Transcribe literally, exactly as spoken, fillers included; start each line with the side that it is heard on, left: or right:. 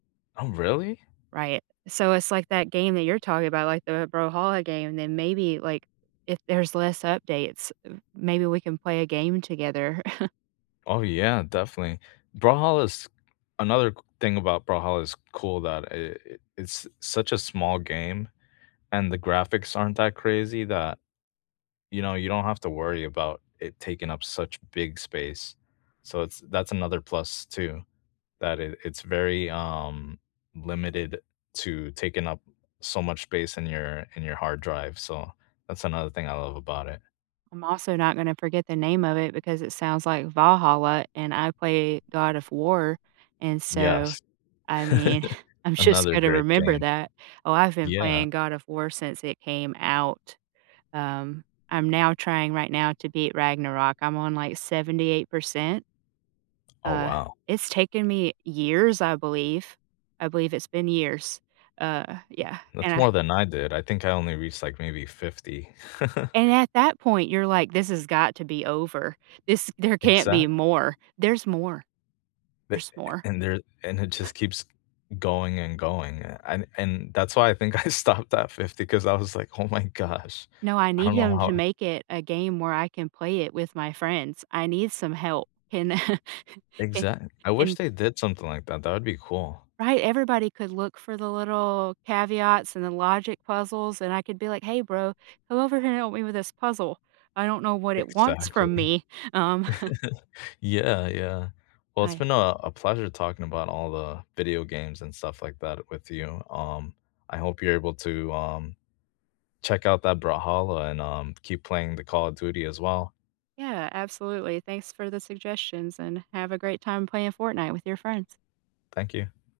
left: Oh really?
right: Right. So, it's like that game that you're talking about, like the Brawlhalla game. And then maybe, like, if there's less updates, maybe we can play a game together.
left: Oh yeah, definitely. Brawlhalla is another c thing about Brawlhalla is cool that i it it's such a small game and the graphics aren't that crazy that you know, you don't have to worry about it taking up such big space. So it's that's another plus, too, that it it's very, um, limited to taking up so much space in your in your hard drive, so that's another thing I love about it.
right: I'm also not gonna forget the name of it because it sounds like Valhalla and I play God of War. And so,
left: Yes.
right: I mean, I'm just
left: Another
right: gonna
left: great
right: remember
left: game.
right: that. Oh, I've been
left: Yeah.
right: playing God of War since it came out. Um, I'm now trying right now to beat Ragnarok. I'm on like seventy-eight percent.
left: Oh
right: Uh,
left: wow.
right: it's taken me years, I believe. I believe it's been years. Uh, yeah, and
left: That's
right: I
left: more than I did. I think I only reached like maybe fifty.
right: And at that point you're like, "This has got to be over. This there can't be
left: Exactly
right: more." There's more.
left: Th
right: There's
left: a
right: more.
left: and there and it just keeps going and going, a and and that's why I think I stopped at fifty 'cause I was like, "Oh my gosh,
right: No, I
left: I don't
right: needed
left: know
right: him
left: how
right: to
left: I"
right: make it a game where I can play it with my friends. I need some help. Can can
left: Exact I wish
right: can.
left: they did something like that. That would be cool.
right: Right, everybody could look for the little caveats and the logic puzzles, and I could be like, "Hey bro, come over here and help me with this puzzle. I don't know what it wants
left: Exactly.
right: from me, um."
left: Yeah, yeah. Well, it's
right: I
left: been a a pleasure talking about all the video games and stuff like that with you. Um, I hope you're able to, um, check out that Brawlhalla and, um, keep playing the Call of Duty as well.
right: Yeah, absolutely. Thanks for the suggestions and have a great time playing Fortnite with your friends.
left: Thank you.